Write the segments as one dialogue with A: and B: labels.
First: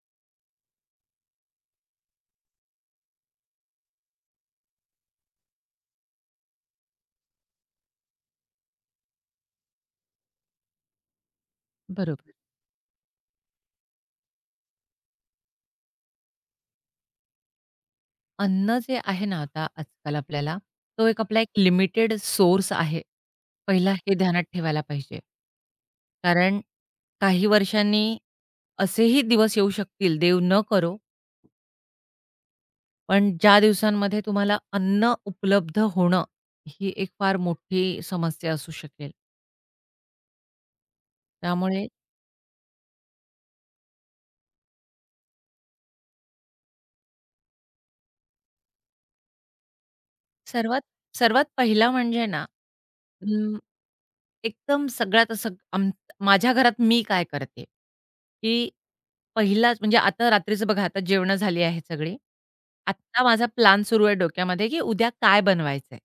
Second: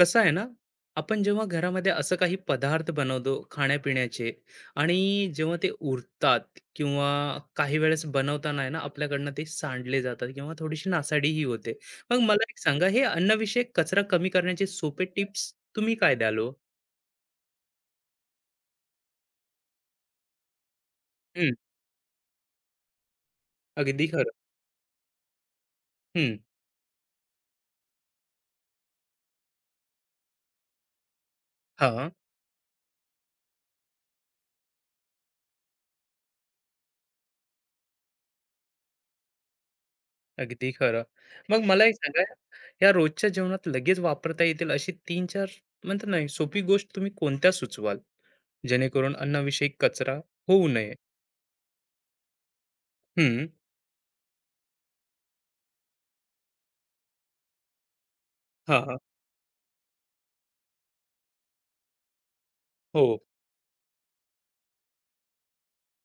A: कसं आहे ना आपण जेव्हा घरामध्ये असं काही पदार्थ बनवतो खाण्यापिण्याचे आणि जेव्हा ते उरतात किंवा काही वेळेस बनवताना आहे ना आपल्याकडनं ते सांडले जातात किंवा थोडीशी नासाडीही होते मग
B: बरोबर.
A: मला एक सांगा हे अन्नविषयक कचरा कमी करण्याचे सोपे टिप्स तुम्ही काय द्याल हो?
B: अन्न जे आहे ना आता आजकाल आपल्याला, तो एक आपला एक
A: हम्म,
B: लिमिटेड सोर्स आहे. पहिला
A: अगदी
B: हे
A: खरं
B: ध्यानात ठेवायला पाहिजे.
A: हम्म,
B: कारण काही वर्षांनी असेही दिवस येऊ शकतील, देव न करो,
A: हा
B: पण ज्या दिवसांमध्ये तुम्हाला अन्न उपलब्ध होणं, ही एक फार मोठी समस्या असू शकेल.
A: अगदी खरं मग मला
B: त्यामुळे
A: एक सांगा या रोजच्या जेवणात लगेच वापरता येतील अशी तीन चार म्हणतात नाही सोपी गोष्ट तुम्ही कोणत्या सुचवाल जेणेकरून अन्नविषयक कचरा होऊ
B: सर्वात
A: नये
B: सर्वात पहिला म्हणजे ना,
A: हं.
B: अं, एकदम सगळ्यात असं माझ्या घरात मी काय करते, की
A: हां, हां.
B: पहिलाच म्हणजे आता रात्रीचं बघा, आता जेवणं झाली आहेत सगळी.
A: हो.
B: आत्ता माझा प्लान सुरू आहे डोक्यामध्ये, की उद्या काय बनवायचंय?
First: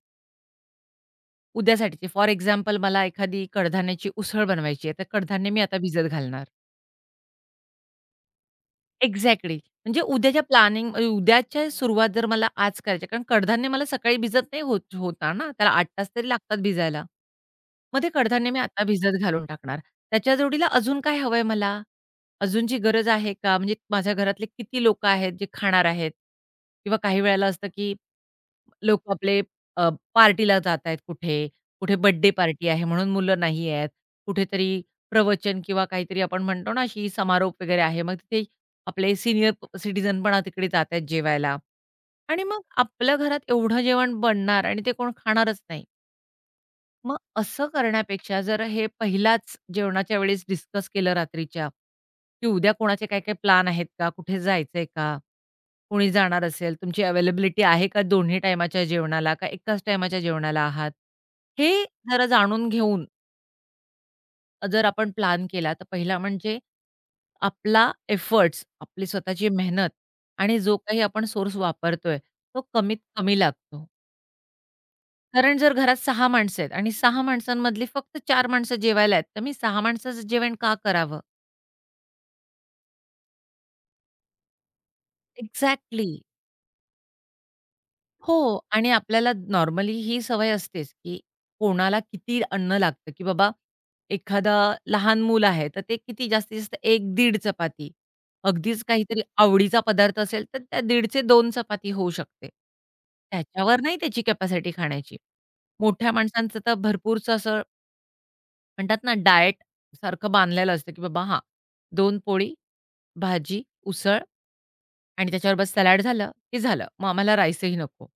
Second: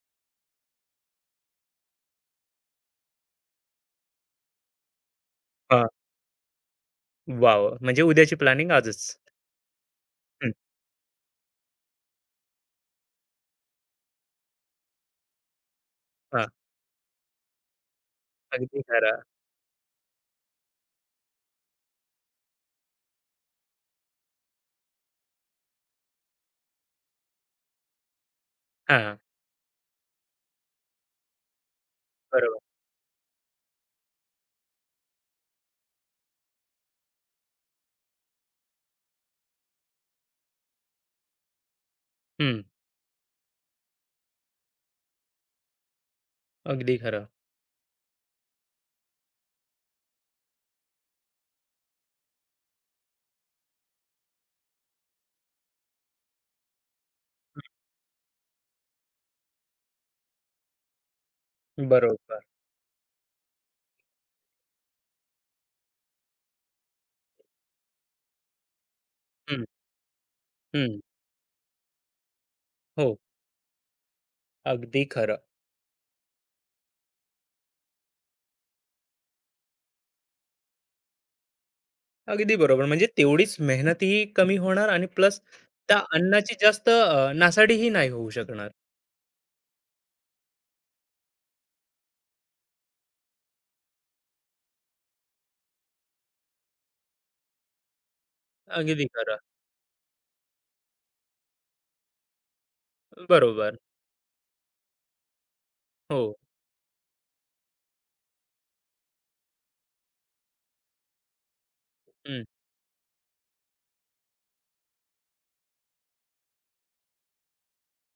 B: उद्यासाठीची फॉर एक्झाम्पल मला एखादी कडधान्याची उसळ बनवायची आहे, तर कडधान्य मी आता
A: हां.
B: भिजत घालणार.
A: वाह! वाह! म्हणजे उद्याची प्लॅनिंग आजच.
B: एक्झॅक्टली. म्हणजे उद्याच्या
A: हं.
B: प्लॅनिंग उद्याच्या सुरुवात जर मला आज करायची, कारण कडधान्य मला सकाळी भिजत नाही होत होणार ना, त्याला 8 तास तरी
A: हां.
B: लागतात भिजायला. मग ते कडधान्य मी
A: अगदी
B: आता भिजत
A: खरं.
B: घालून टाकणार. त्याच्या जोडीला अजून काय हवंय मला? अजूनची गरज आहे का? म्हणजे माझ्या घरातले किती लोकं आहेत जे खाणार आहेत? किंवा काही वेळेला असतं की लोकं
A: हां.
B: आपले अ, पार्टीला जात आहेत कुठे, कुठे बर्थडे
A: बरोबर.
B: पार्टी आहे म्हणून मुलं नाही आहेत. कुठेतरी प्रवचन किंवा काहीतरी आपण म्हणतो ना, अशी समारोप वगैरे आहे. मग तिथे आपले सीनियर सिटीजन पण तिकडे जात आहेत जेवायला आणि मग
A: हं.
B: आपल्या घरात एवढं जेवण बनणार आणि ते कोण खाणारच नाही.
A: अगदी
B: मग
A: खरं.
B: असं करण्यापेक्षा जर हे पहिलाच जेवणाच्या वेळेस डिस्कस केलं रात्रीच्या, की उद्या कोणाचे काय-काय प्लॅन आहेत का? कुठे जायचंय का? कोणी जाणार असेल, तुमची अवेलेबिलिटी आहे का दोन्ही टाईमाच्या जेवणाला का एकाच टाईमाच्या जेवणाला आहात? हे जरा
A: बरोबर.
B: जाणून घेऊन जर आपण प्लॅन केला, तर पहिला म्हणजे आपला एफर्ट्स, आपली स्वतःची
A: हं,
B: मेहनत आणि जो
A: हं.
B: काही आपण सोर्स वापरतोय, तो कमीत
A: हो.
B: कमी लागतो.
A: अगदी खरं.
B: कारण जर घरात सहा माणसं आहेत आणि 6 माणसांमधली फक्त चार माणसं जेवायला आहेत, तर मी 6 माणसाचं जेवण का करावं?
A: अगदी बरोबर. म्हणजे तेवढीच मेहनतही कमी होणार आणि प्लस त्या
B: एक्झॅक्टली.
A: अन्नाची जास्त नासाडीही नाही होऊ
B: हो.
A: शकणार.
B: आणि आपल्याला नॉर्मली ही सवय असतेच, की कोणाला किती अन्न लागतं, की बाबा एखादा लहान मूल आहे, तर ते किती जास्तीत जास्त 1-1.5 चपाती. अगदीच
A: अगदी
B: काहीतरी
A: खरं.
B: आवडीचा पदार्थ असेल, तर त्या 1.5 चे चपाती होऊ शकते.
A: बरोबर.
B: त्याच्यावर नाही त्याची कॅपॅसिटी खाण्याची. मोठ्या
A: हो.
B: माणसांचं तर भरपूरसं असं म्हणतात ना, डाएट सारखं बांधलेलं असतं, की बाबा हां, 2
A: हं.
B: पोळी, भाजी, उसळ आणि त्याच्यावर बस सलाड झालं, की झालं. मग आम्हाला राईसही नको.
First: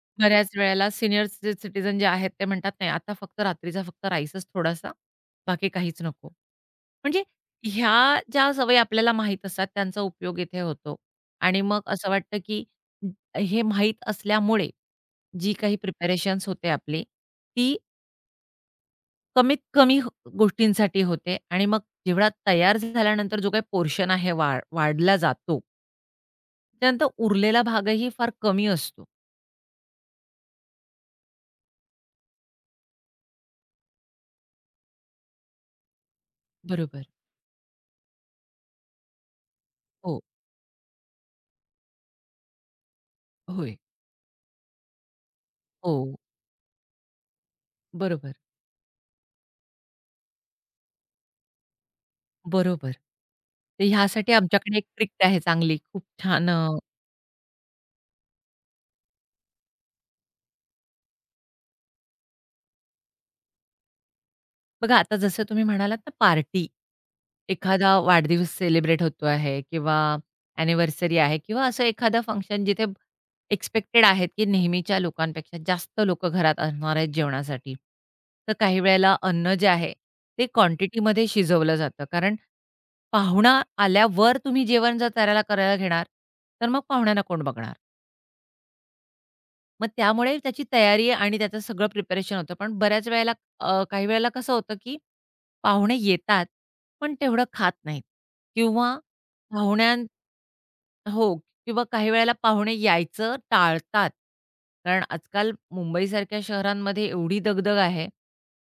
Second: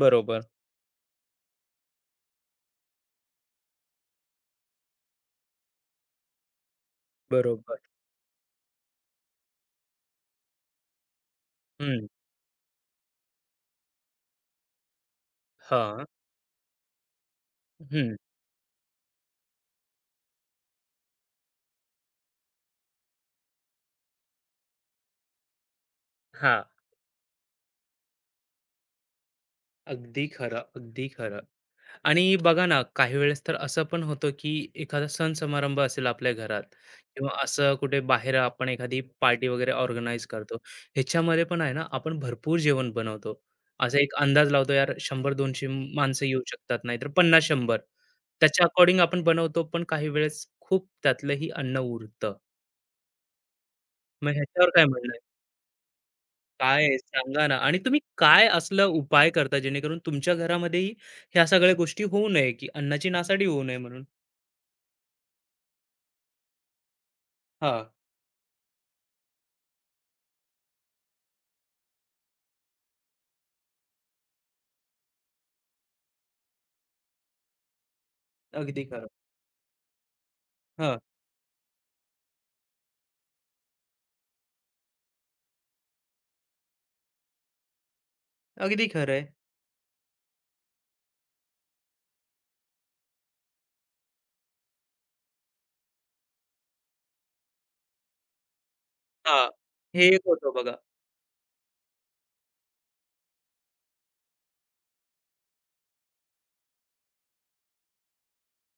A: बरोबर,
B: बऱ्याच वेळेला सिनियर सिटिझन जे आहेत ते म्हणतात, "नाही, आता फक्त रात्रीचा फक्त राईसच थोडासा, बाकी काहीच नको." म्हणजे
A: बरोबर.
B: ह्या ज्या सवयी आपल्याला माहीत असतात त्यांचा उपयोग इथे होतो आणि मग
A: हं.
B: असं वाटतं, की हे माहीत असल्यामुळे जी काही
A: हां.
B: प्रिपरेशन्स होते आपली, ती
A: हं.
B: कमीत कमी गोष्टींसाठी होते आणि मग जेवढा तयार झाल्यानंतर जो काही पोर्शन आहे वाढला जातो,
A: हां.
B: त्यानंतर उरलेला भागही फार कमी असतो.
A: अगदी खरं, अगदी खरं. आणि बघा ना, काही वेळेस तर असं पण होतं, की एखादा सण समारंभ असेल आपल्या घरात
B: बरोबर.
A: किंवा असं कुठे बाहेर आपण एखादी पार्टी वगैरे
B: हो.
A: ऑर्गनाइज करतो. ह्याच्यामध्ये पण आहे ना, आपण भरपूर जेवण बनवतो.
B: होय.
A: असा एक अंदाज लावतो, यार 100-200
B: हो.
A: माणसं येऊ शकतात, नाहीतर 50-100.
B: बरोबर.
A: त्याच्या अकॉर्डिंग आपण बनवतो, पण काही वेळेस खूप त्यातलंही अन्न उरतं.
B: बरोबर. तर
A: मग
B: ह्यासाठी
A: ह्याच्यावर
B: आमच्याकडे
A: काय
B: एक ट्रिक
A: म्हणणं आहे?
B: आहे चांगली. खूप छान
A: काय आहे? सांगा ना आणि तुम्ही काय असलं उपाय करता, जेणेकरून तुमच्या घरामध्येही ह्या सगळ्या गोष्टी होऊ नये, की अन्नाची नासाडी होऊ नये म्हणून?
B: बघा आता जसं तुम्ही म्हणालात ना, पार्टी,
A: हां.
B: एखादा वाढदिवस सेलिब्रेट होतो आहे किंवा अॅनिव्हर्सरी आहे किंवा असं एखादं फंक्शन जिथे एक्स्पेक्टेड आहेत, की नेहमीच्या लोकांपेक्षा जास्त लोकं घरात असणार आहेत जेवणासाठी. तर काही
A: अगदी खरं.
B: वेळेला अन्न जे आहे ते
A: हां,
B: क्वांटिटीमध्ये शिजवलं जातं. कारण पाहुणा आल्यावर तुम्ही जेवण जर त्याला करायला घेणार, तर मग पाहुण्यांना कोण बघणार?
A: अगदी खरं आहे.
B: मग त्यामुळे त्याची तयारी आणि त्याचं सगळं प्रिपरेशन होतं. पण बऱ्याच वेळेला काही वेळेला कसं होतं, की पाहुणे येतात, पण तेवढं खात नाहीत किंवा
A: हां.
B: पाहुण्यां
A: हे एक होतं बघा.
B: हो. किंवा काही वेळेला पाहुणे यायचं टाळतात. कारण आजकाल मुंबईसारख्या शहरांमध्ये एवढी दगदग आहे,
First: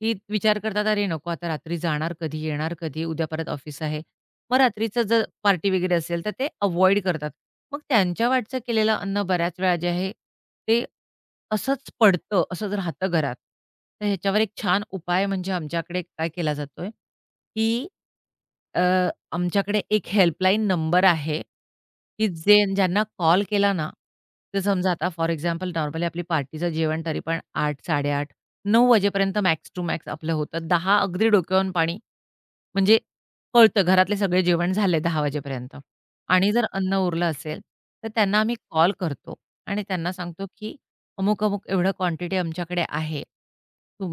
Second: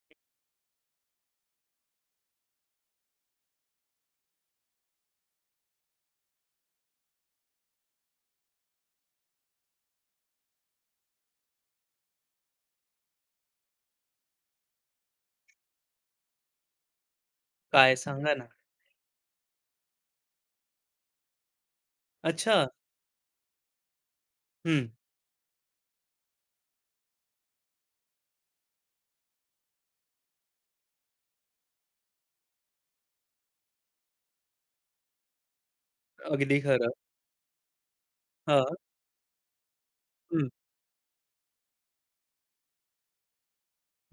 B: की विचार करतात, "अरे नको, आता रात्री जाणार कधी, येणार कधी, उद्या परत ऑफिस आहे." मग रात्रीचं जर पार्टी वगैरे असेल तर ते अव्हॉइड करतात. मग त्यांच्या वाटचं केलेलं अन्न बऱ्याच वेळा जे आहे ते असंच पडतं, असंच राहतं घरात. तर ह्याच्यावर एक छान उपाय म्हणजे आमच्याकडे काय केला जातोय, की
A: काय सांगा ना?
B: आमच्याकडे एक हेल्पलाईन नंबर आहे, की जे
A: अच्छा.
B: ज्यांना कॉल केला ना, तर
A: हं.
B: समजा आता फॉर एक्झाम्पल नॉर्मली आपली पार्टीचं जेवण तरी पण आठ 8:30, 9 वाजेपर्यंत मॅक्स टू मॅक्स आपलं होतं. दहा अगदी डोक्यावरून पाणी, म्हणजे कळतं घरातले सगळे जेवण झाले 10 वाजेपर्यंत, आणि
A: अगदी
B: जर
A: खरं.
B: अन्न उरलं असेल, तर त्यांना आम्ही
A: हां.
B: कॉल करतो आणि त्यांना सांगतो,
A: हं,
B: की अमुक-अमुक एवढं क्वांटिटी आमच्याकडे आहे.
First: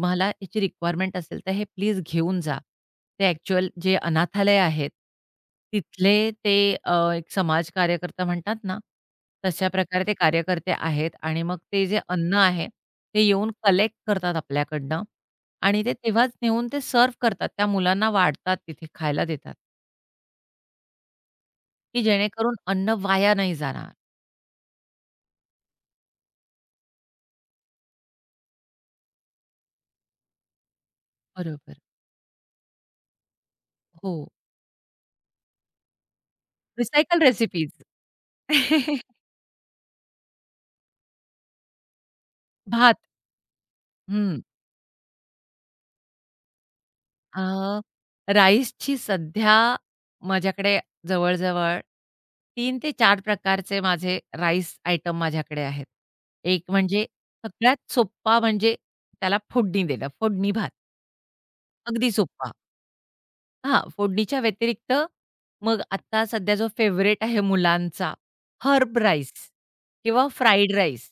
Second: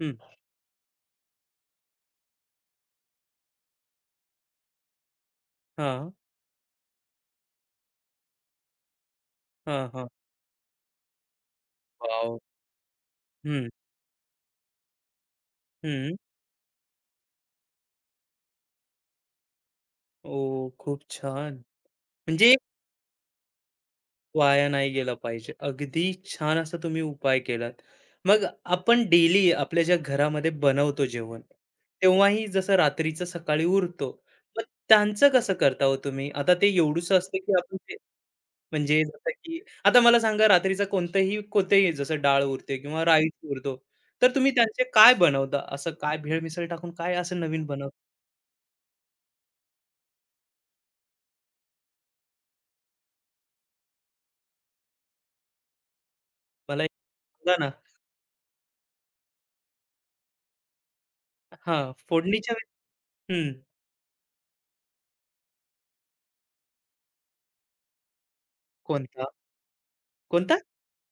A: हं.
B: याची रिक्वायरमेंट असेल तर हे प्लीज घेऊन जा. ते ॲक्चुअल जे अनाथालय आहेत,
A: हां,
B: तिथले ते एक समाज कार्यकर्ता म्हणतात ना, तशा
A: हां,
B: प्रकारे
A: हां.
B: ते कार्यकर्ते आहेत आणि मग ते जे अन्न
A: वॉव!
B: आहे, ते येऊन
A: हं,
B: कलेक्ट करतात आपल्याकडनं आणि ते
A: हं.
B: तेव्हाच नेऊन ते सर्व्ह करतात. त्या मुलांना वाढतात, तिथे खायला देतात,
A: ओह! खूप छान.
B: की
A: म्हणजे
B: जेणेकरून अन्न वाया नाही जाणार.
A: वाया नाही गेला पाहिजे. अगदी छान असा तुम्ही उपाय केलात. मग आपण डेली आपल्या ज्या घरामध्ये बनवतो जेवण,
B: बरोबर.
A: तेव्हाही जसं रात्रीचं सकाळी उरतो.
B: हो.
A: मग त्यांचं कसं करता हो तुम्ही? आता ते एवढुसं
B: रिसायकल
A: असतं की
B: रेसिपीज.
A: आपण ते म्हणजे जसं की आता मला सांगा रात्रीचा कोणतेही जसं डाळ उरते
B: भात.
A: किंवा राईस उरतो, तर
B: हं.
A: तुम्ही त्यांचे काय बनवता? असं काय भेळ मिसळ टाकून काय असं नवीन
B: अ,
A: बनवता?
B: राईसची सध्या माझ्याकडे जवळ-जवळ 3 ते 4 प्रकारचे माझे राईस आयटम माझ्याकडे आहेत. एक
A: मला एक
B: म्हणजे
A: सांगा ना?
B: सगळ्यात सोप्पा म्हणजे त्याला फोडणी देणं, फोडणी भात.
A: हां,
B: अगदी सोप्पा.
A: फोडणीच्या वेळी हं,
B: हां, फोडणीच्या व्यतिरिक्त मग आता सध्या जो फेव्हरेट आहे मुलांचा, हर्ब
A: कोणता?
B: राईस किंवा
A: कोणता?
B: Fried rice.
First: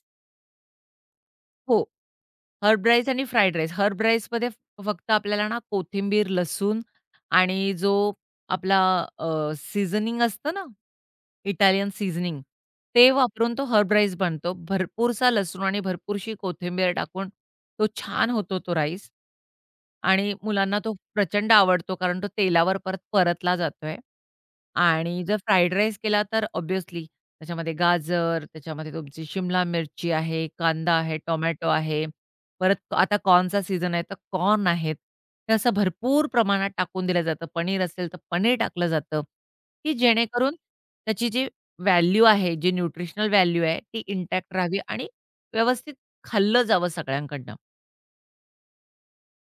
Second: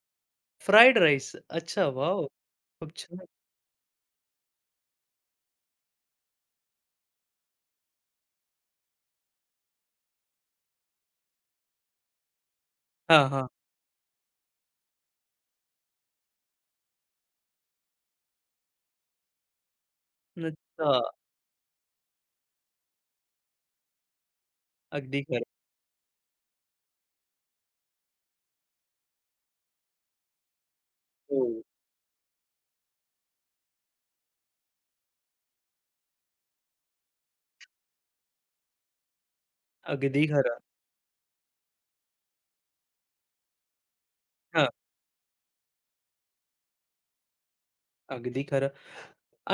A: Fried rice.
B: हो.
A: अच्छा, वाव
B: हर्ब
A: खूप
B: राईस आणि
A: छान.
B: Fried rice. हर्ब राईसमध्ये फक्त आपल्याला ना कोथिंबीर, लसूण आणि जो आपला सीझनिंग असतं ना, इटालियन सीझनिंग, ते
A: हां, हां.
B: वापरून तो हर्ब राईस बनतो. भरपूरसा लसूण आणि भरपूरशी कोथिंबीर टाकून तो छान होतो तो राईस आणि मुलांना तो
A: अच्छा.
B: प्रचंड आवडतो, कारण तो तेलावर परत परतला जातोय.
A: अगदी
B: आणि जर
A: खरं.
B: फ्राईड राईस केला तर ऑब्व्हियसली त्याच्यामध्ये गाजर, त्याच्यामध्ये तुमची शिमला मिरची आहे, कांदा आहे,
A: हो,
B: टोमॅटो आहे. परत आता कॉर्नचा सीझन आहे, तर कॉर्न आहेत. ते असं भरपूर प्रमाणात टाकून दिलं जातं. पनीर असेल, तर पनीर टाकलं जातं, की
A: अगदी
B: जेणेकरून
A: खरं.
B: त्याची जी व्हॅल्यू आहे, जी न्यूट्रिशनल व्हॅल्यू आहे, ती इंटॅक्ट
A: हां,
B: राहावी आणि व्यवस्थित खाल्लं जावं सगळ्यांकडनं.
A: अगदी खरं.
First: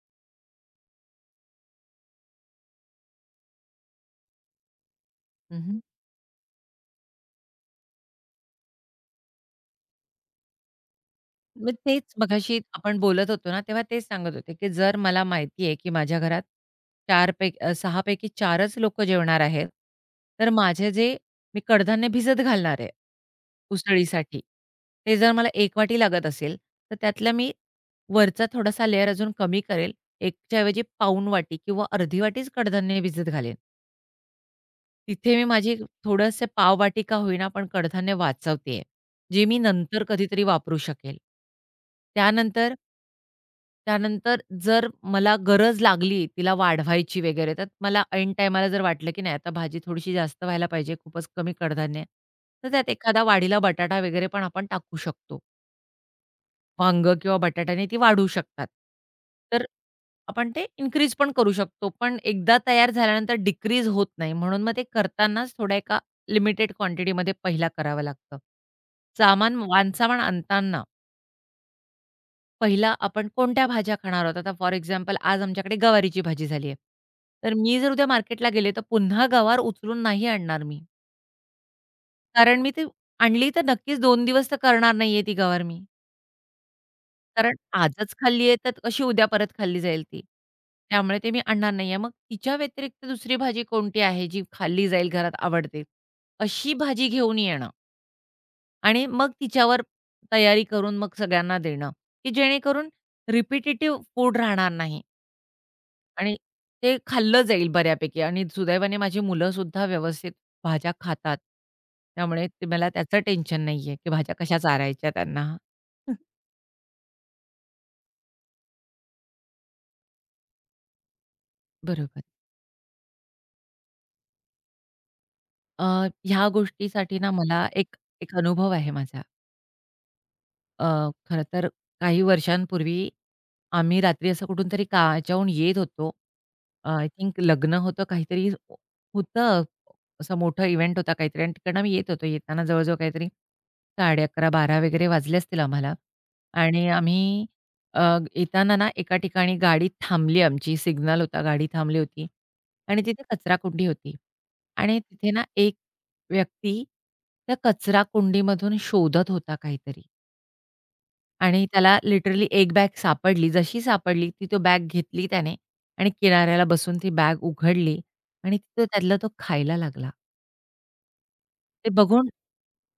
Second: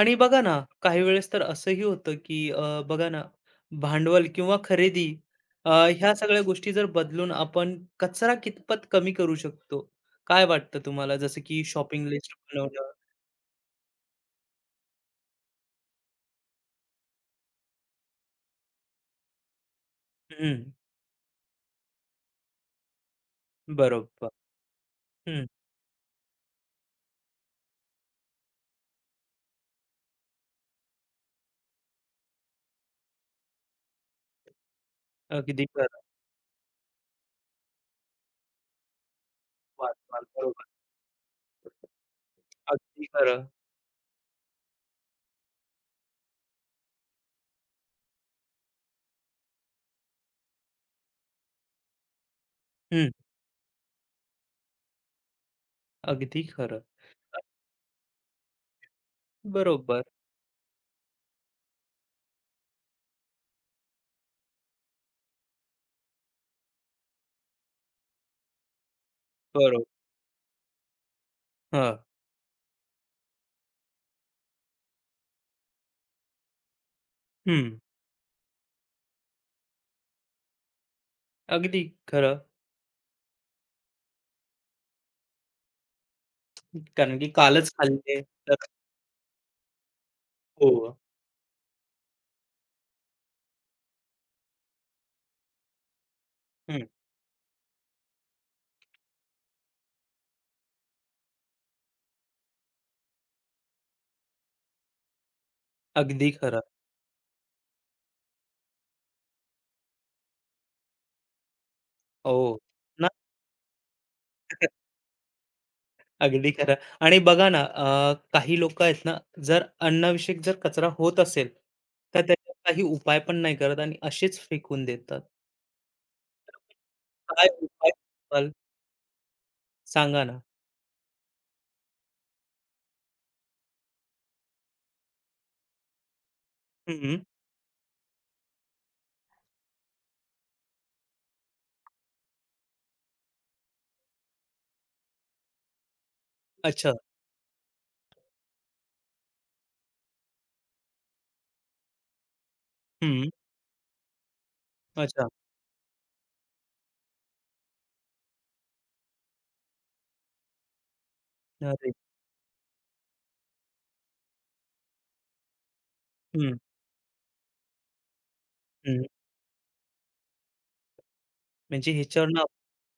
A: आणि बघा ना, काही वेळेस तर असंही होतं, की बघा ना, भांडवल किंवा खरेदी अ,
B: हं,
A: ह्या सगळ्या गोष्टी जर बदलून आपण कचरा कितपत कमी करू शकतो? काय वाटतं तुम्हाला? जसं की
B: मग
A: शॉपिंग
B: तेच
A: लिस्ट
B: मघाशी
A: बनवणं
B: आपण बोलत होतो ना, तेव्हा तेच सांगत होते, की जर मला माहिती आहे, की माझ्या घरात 4 पैकी 6 पैकी 4च लोकं जेवणार आहेत, तर
A: हं,
B: माझे जे मी कडधान्य भिजत घालणार आहे,
A: बरोबर.
B: उसळीसाठी, ते जर
A: हं,
B: मला एक वाटी लागत असेल, तर त्यातला मी वरचा थोडासा लेयर अजून कमी करेल. 1च्या ऐवजी पाऊण वाटी किंवा अर्धी वाटीच कडधान्य भिजत घालेन. तिथे मी
A: अगदी
B: माझी
A: खरं.
B: थोडंसं पावबाटी का होईना, पण कडधान्य वाचवतेय, जे मी
A: वाह!
B: नंतर
A: वाह!
B: कधीतरी
A: बरोबर.
B: वापरू शकेल. त्यानंतर
A: अगदी खरं.
B: त्यानंतर जर मला गरज लागली तिला वाढवायची वगैरे, तर मला ऐन टायमाला जर वाटलं, की नाही आता भाजी थोडीशी जास्त व्हायला पाहिजे, खूपच कमी कडधान्य आहे, तर त्यात
A: हं,
B: एखादा वाढीला बटाटा वगैरे पण आपण टाकू शकतो.
A: अगदी खरं.
B: वांगं किंवा बटाट्याने ती वाढू शकतात. तर
A: बरोबर,
B: आपण ते इन्क्रीज पण करू शकतो. पण एकदा तयार झाल्यानंतर डिक्रीज होत नाही. म्हणून मग ते करतानाच थोड्या एका लिमिटेड क्वांटिटीमध्ये पहिला करावं लागतं.
A: बरोबर.
B: वानसामान आणताना
A: हां,
B: पहिला आपण कोणत्या भाज्या खाणार आहोत? आता फॉर एक्झाम्पल आज आमच्याकडे गवारीची भाजी झाली आहे. तर
A: हं,
B: मी जर उद्या मार्केटला गेले तर पुन्हा गवार उचलून नाही आणणार मी.
A: अगदी खरं.
B: कारण मी ती आणली तर नक्कीच 2 दिवस तर करणार नाहीये ती गवार मी.
A: कारण की
B: कारण
A: कालच
B: आजच
A: खाल्ले
B: खाल्ली
A: तर
B: आहे, तर कशी उद्या परत खाल्ली जाईल ती.
A: हो.
B: त्यामुळे ते मी आणणार नाहीये. मग तिच्या व्यतिरिक्त दुसरी भाजी कोणती आहे, जी खाल्ली जाईल, घरात आवडते. अशी
A: हं,
B: भाजी घेऊन येणं आणि मग तिच्यावर तयारी करून मग सगळ्यांना देणं, की जेणेकरून रिपिटेटिव्ह फूड राहणार नाही
A: अगदी
B: आणि
A: खरं.
B: ते खाल्लं जाईल बऱ्यापैकी आणि सुदैवाने माझी मुलंसुद्धा व्यवस्थित भाज्या खातात. त्यामुळे
A: हो.
B: ते मला
A: ना
B: त्याचं टेन्शन नाहीये, की भाज्या कशा चारायच्या त्यांना.
A: अगदी खरं आणि बघा ना काही लोक आहेत ना, जर अन्नविषयक जर कचरा होत असेल, तर
B: बरोबर.
A: त्याच्यावर काही उपाय पण नाही करत आणि असेच फेकून देतात.
B: अ, ह्या गोष्टीसाठी ना
A: तर काय
B: मला
A: उपाय
B: एक एक
A: सुचवाल?
B: अनुभव आहे माझा.
A: सांगा ना?
B: खरं तर काही वर्षांपूर्वी आम्ही रात्री असं कुठून तरी च्याहून येत होतो. अ, आय
A: हं,
B: थिंक लग्न होतं काहीतरी, होतं. असा मोठा इव्हेंट होता काहीतरी आणि तिकडनं आम्ही येत होतो. येताना जवळ-जवळ काहीतरी 11:30-12:00 वगैरे वाजले असतील आम्हाला आणि
A: अच्छा.
B: आम्ही अ, येताना ना एका ठिकाणी गाडी थांबली आमची. सिग्नल होता, गाडी थांबली होती आणि तिथे
A: हं.
B: कचराकुंडी होती आणि
A: अच्छा.
B: तिथे ना एक व्यक्ती त्या कचराकुंडीमधून शोधत होता काहीतरी. आणि
A: अरे!
B: त्याला लिटरली एक बॅग सापडली. जशी सापडली, ती तो बॅग घेतली त्याने आणि
A: हं,
B: किनाऱ्याला बसून ती बॅग उघडली आणि तो
A: हं.
B: त्यातला तो खायला लागला. ते
A: म्हणजे ह्याच्यावर
B: बघून
A: ना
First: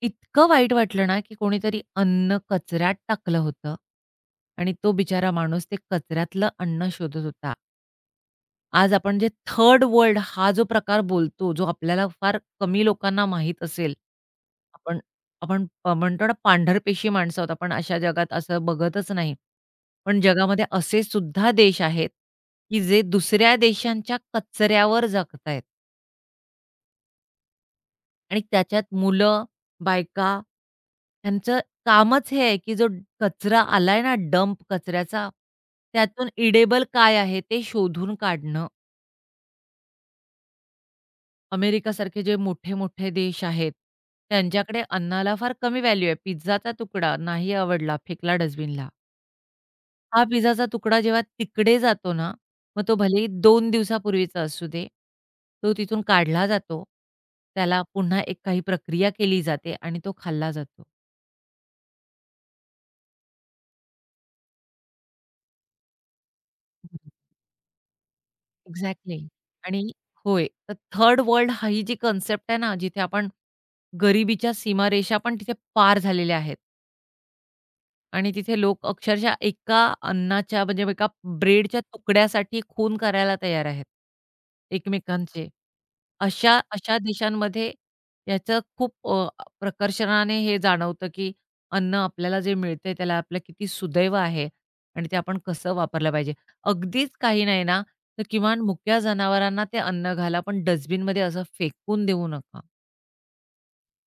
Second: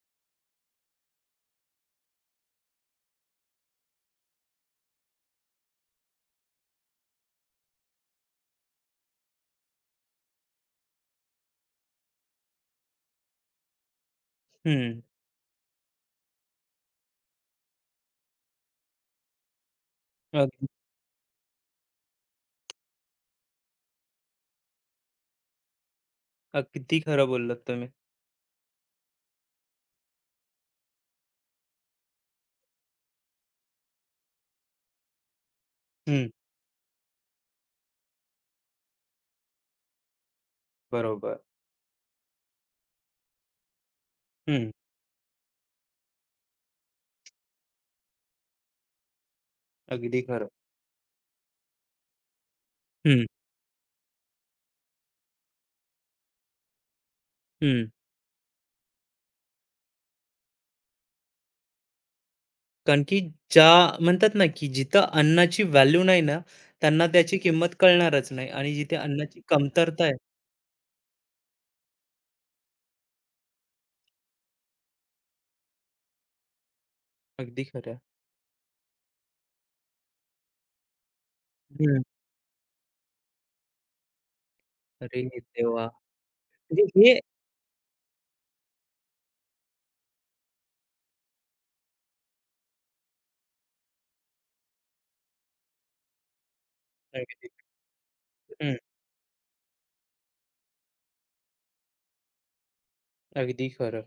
B: इतकं वाईट वाटलं ना, की कोणीतरी अन्न कचऱ्यात टाकलं होतं आणि तो बिचारा माणूस ते कचऱ्यातलं अन्न शोधत होता. आज आपण जे थर्ड वर्ल्ड हा जो प्रकार बोलतो, जो आपल्याला फार कमी लोकांना माहीत असेल. आपण
A: हं.
B: आपण प म्हणतो ना, पांढरपेशी माणसं आहोत. आपण अशा जगात असं बघतच नाही. पण जगामध्ये
A: अगदी
B: असे सुद्धा देश आहेत, की जे दुसऱ्या देशांच्या कचऱ्यावर जगतायत
A: अगदी खरं बोललात तुम्ही.
B: आणि त्याच्यात मुलं, बायका, त्यांचं कामच हे आहे, की जो कचरा आलाय ना डंप कचऱ्याचा,
A: हं.
B: त्यातून इडेबल काय आहे ते शोधून काढणं.
A: बरोबर.
B: अमेरिकासारखे जे मोठे-मोठे देश आहेत,
A: हं.
B: त्यांच्याकडे अन्नाला फार कमी व्हॅल्यू आहे. पिझ्झाचा तुकडा नाही आवडला, फेकला डस्टबिनला.
A: अगदी
B: हा
A: खरं.
B: पिझ्झाचा तुकडा जेव्हा तिकडे जातो ना, मग तो
A: हं,
B: भलेही 2 दिवसापूर्वीचा असू दे, तो तिथून काढला जातो. त्याला
A: हं.
B: पुन्हा एक काही प्रक्रिया केली जाते आणि तो खाल्ला जातो.
A: कारण की ज्या म्हणतात ना, की जिथं अन्नाची व्हॅल्यू नाही ना, त्यांना
B: बरोबर.
A: त्याची किंमत कळणारच नाही आणि जिथे
B: एक्झॅक्टली.
A: अन्नाची
B: आणि
A: कमतरता आहे
B: होय, तर थर्ड वर्ल्ड हा ही जी कन्सेप्ट आहे ना, जिथे आपण गरिबीच्या सीमारेषा पण तिथे पार झालेल्या आहेत.
A: अगदी खरं आहे.
B: आणि तिथे लोक अक्षरशः एका अन्नाच्या, म्हणजे एका ब्रेडच्या
A: हं.
B: तुकड्यासाठी खून करायला तयार आहेत,
A: अरे
B: एकमेकांचे.
A: देवा!
B: अशा
A: म्हणजे
B: अशा
A: हे
B: देशांमध्ये याचं खूप प्रकर्षाने हे जाणवतं, की अन्न आपल्याला जे मिळतंय त्याला आपलं किती सुदैव आहे आणि ते आपण कसं वापरलं पाहिजे. अगदीच काही
A: अगदी
B: नाही
A: खरं.
B: ना, तर किमान
A: हं.
B: मुक्या जनावरांना ते अन्न घाला, पण डस्टबिनमध्ये असं फेकून देऊ नका.
A: अगदी खरं.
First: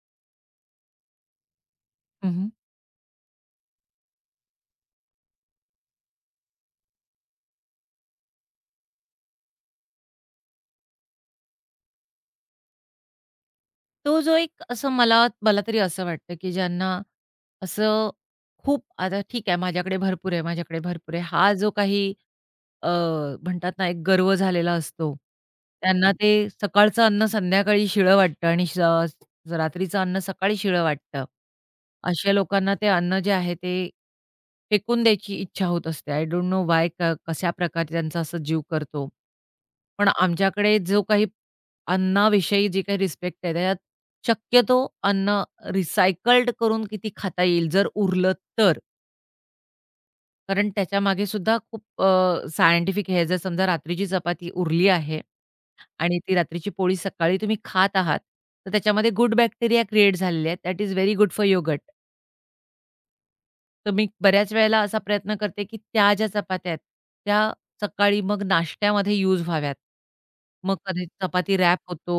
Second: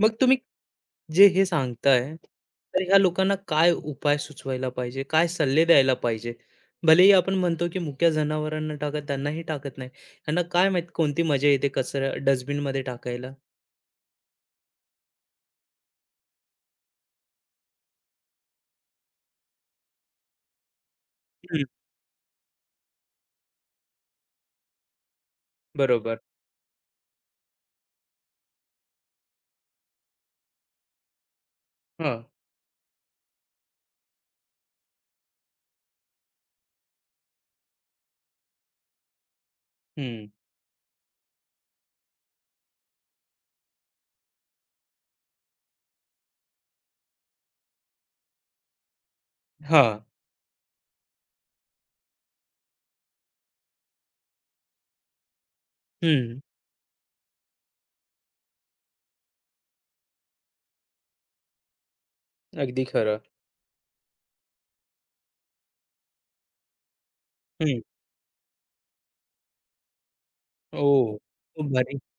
A: मग तुम्ही जे हे सांगताय,
B: हं,
A: तर ह्या लोकांना काय उपाय सुचवायला पाहिजे? काय सल्ले द्यायला पाहिजे? भलेही आपण म्हणतो, की मुक्या जनावरांना टाका, त्यांनाही टाकत नाही. ह्यांना काय माहीत कोणती मजा येते कचरा डस्टबिनमध्ये टाकायला?
B: तो जो एक असं मला मला तरी असं वाटतं, की ज्यांना असं खूप आता ठीक आहे माझ्याकडे भरपूर आहे, माझ्याकडे भरपूर आहे. हा
A: हं.
B: जो काही अ, म्हणतात ना, एक गर्व झालेला असतो. त्यांना हं.
A: बरोबर.
B: ते सकाळचं अन्न संध्याकाळी शिळं वाटतं आणि रात्रीचं अन्न सकाळी शिळं वाटतं.
A: हां.
B: अशा लोकांना ते अन्न जे आहे ते फेकून द्यायची इच्छा होत असते. आय डोंट नो व्हाय कशाप्रकारे त्यांचा असा जीव करतो. पण
A: हं.
B: आमच्याकडे जो काही अन्नाविषयी जी काही रिस्पेक्ट आहे, त्याच्यात शक्यतो अन्न रिसायकल्ड करून किती खाता येईल, जर उरलं तर.
A: हां.
B: कारण त्याच्यामागे सुद्धा खूप सायंटिफिक हे आहे. जर समजा रात्रीची चपाती उरली आहे आणि ती
A: हं.
B: रात्रीची पोळी सकाळी तुम्ही खात आहात, तर त्याच्यामध्ये गुड बॅक्टेरिया क्रिएट झालेले आहेत. That is very good for yoghurt.
A: अगदी खरं.
B: तर मी बऱ्याच वेळेला असा प्रयत्न करते, की त्या ज्या चपात्या आहेत, त्या
A: हं.
B: सकाळी मग नाश्त्यामध्ये यूज व्हाव्यात. मग कधी
A: ओह!
B: चपाती
A: खूप
B: रॅप
A: भारी.
B: होतो,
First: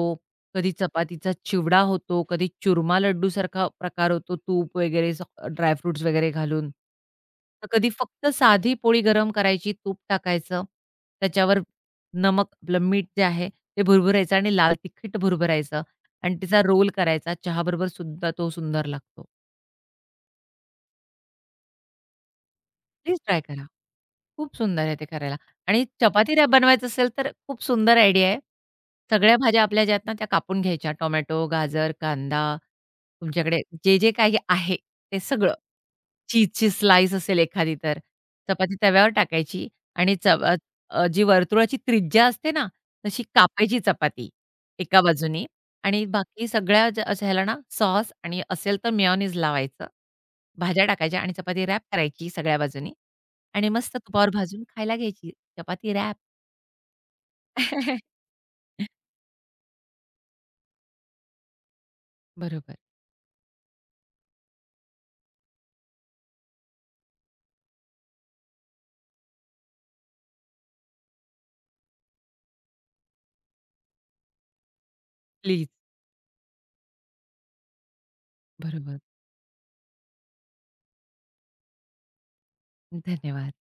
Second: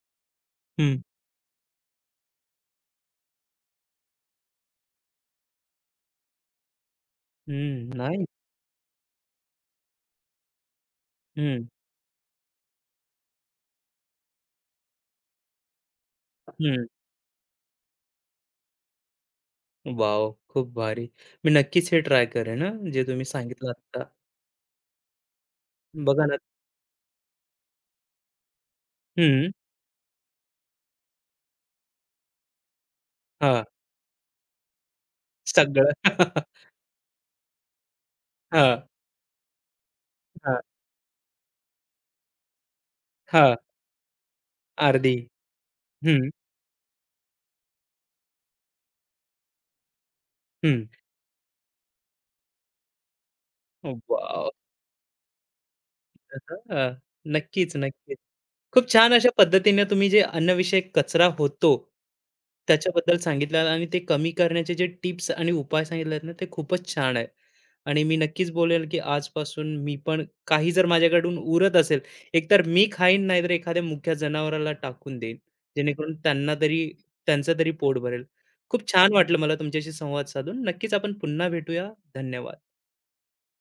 B: कधी
A: हं.
B: चपातीचा चिवडा होतो, कधी चुरमा लड्डूसारखा प्रकार होतो, तूप वगैरे ड्रायफ्रुट्स वगैरे घालून. तर
A: हं.
B: कधी
A: नाही.
B: फक्त साधी पोळी गरम करायची, तूप टाकायचं, त्याच्यावर
A: हं.
B: नमक, आपलं मीठ जे आहे ते भुरभुरायचं आणि लाल तिखट भुरभुरायचं आणि त्याचा
A: हं.
B: रोल करायचा. चहाबरोबर सुद्धा तो सुंदर लागतो.
A: वॉव! खूप भारी. मी नक्कीच हे ट्राय करेन हं, जे
B: प्लीज
A: तुम्ही
B: ट्राय करा.
A: सांगितलं आत्ता.
B: खूप सुंदर आहे ते करायला, आणि
A: बघा
B: चपाती
A: ना
B: रा बनवायचं असेल तर खूप सुंदर आयडिया आहे. सगळ्या
A: हं.
B: भाज्या आपल्या ज्या ना, त्या कापून घ्यायच्या. टोमॅटो, गाजर, कांदा, तुमच्याकडे
A: हां.
B: जे, जे काही आहे ते सगळं.
A: सगळं.
B: चीजची स्लाईस असेल एखादी तर, चपाती
A: हां,
B: तव्यावर टाकायची आणि
A: हां,
B: जी वर्तुळाची त्रिज्या असते ना, तशी
A: हां.
B: कापायची चपाती एका
A: अर्धी.
B: बाजूनी आणि
A: हं,
B: बाकी सगळ्या ज्या अशा ह्याला ना सॉस आणि असेल तर मेयोनीज लावायचं.
A: हं.
B: भाज्या टाकायच्या आणि चपाती व्रॅप करायची सगळ्या बाजूनी आणि मस्त तुपावर
A: वॉव!
B: भाजून खायला घ्यायची. चपाती व्रॅप.
A: हां. नक्कीच, नक्कीच. खूप छान अशा पद्धतीने तुम्ही जे अन्नविषयक कचरा होतो,
B: बरोबर.
A: त्याच्याबद्दल सांगितलं आणि ते कमी करण्याचे जे टिप्स आणि उपाय सांगितलेत ना, ते खूपच छान आहे. आणि मी नक्कीच बोलेल, की आजपासून मी पण काही जर माझ्याकडून उरत असेल, एकतर मी खाईन नाहीतर एखाद्या मुक्या जनावराला टाकून देईन,
B: प्लीज.
A: जेणेकरून त्यांना तरी त्यांचं तरी पोट भरेल. खूप
B: बरोबर.
A: छान वाटलं मला तुमच्याशी संवाद साधून. नक्कीच आपण पुन्हा भेटूया. धन्यवाद.
B: धन्यवाद.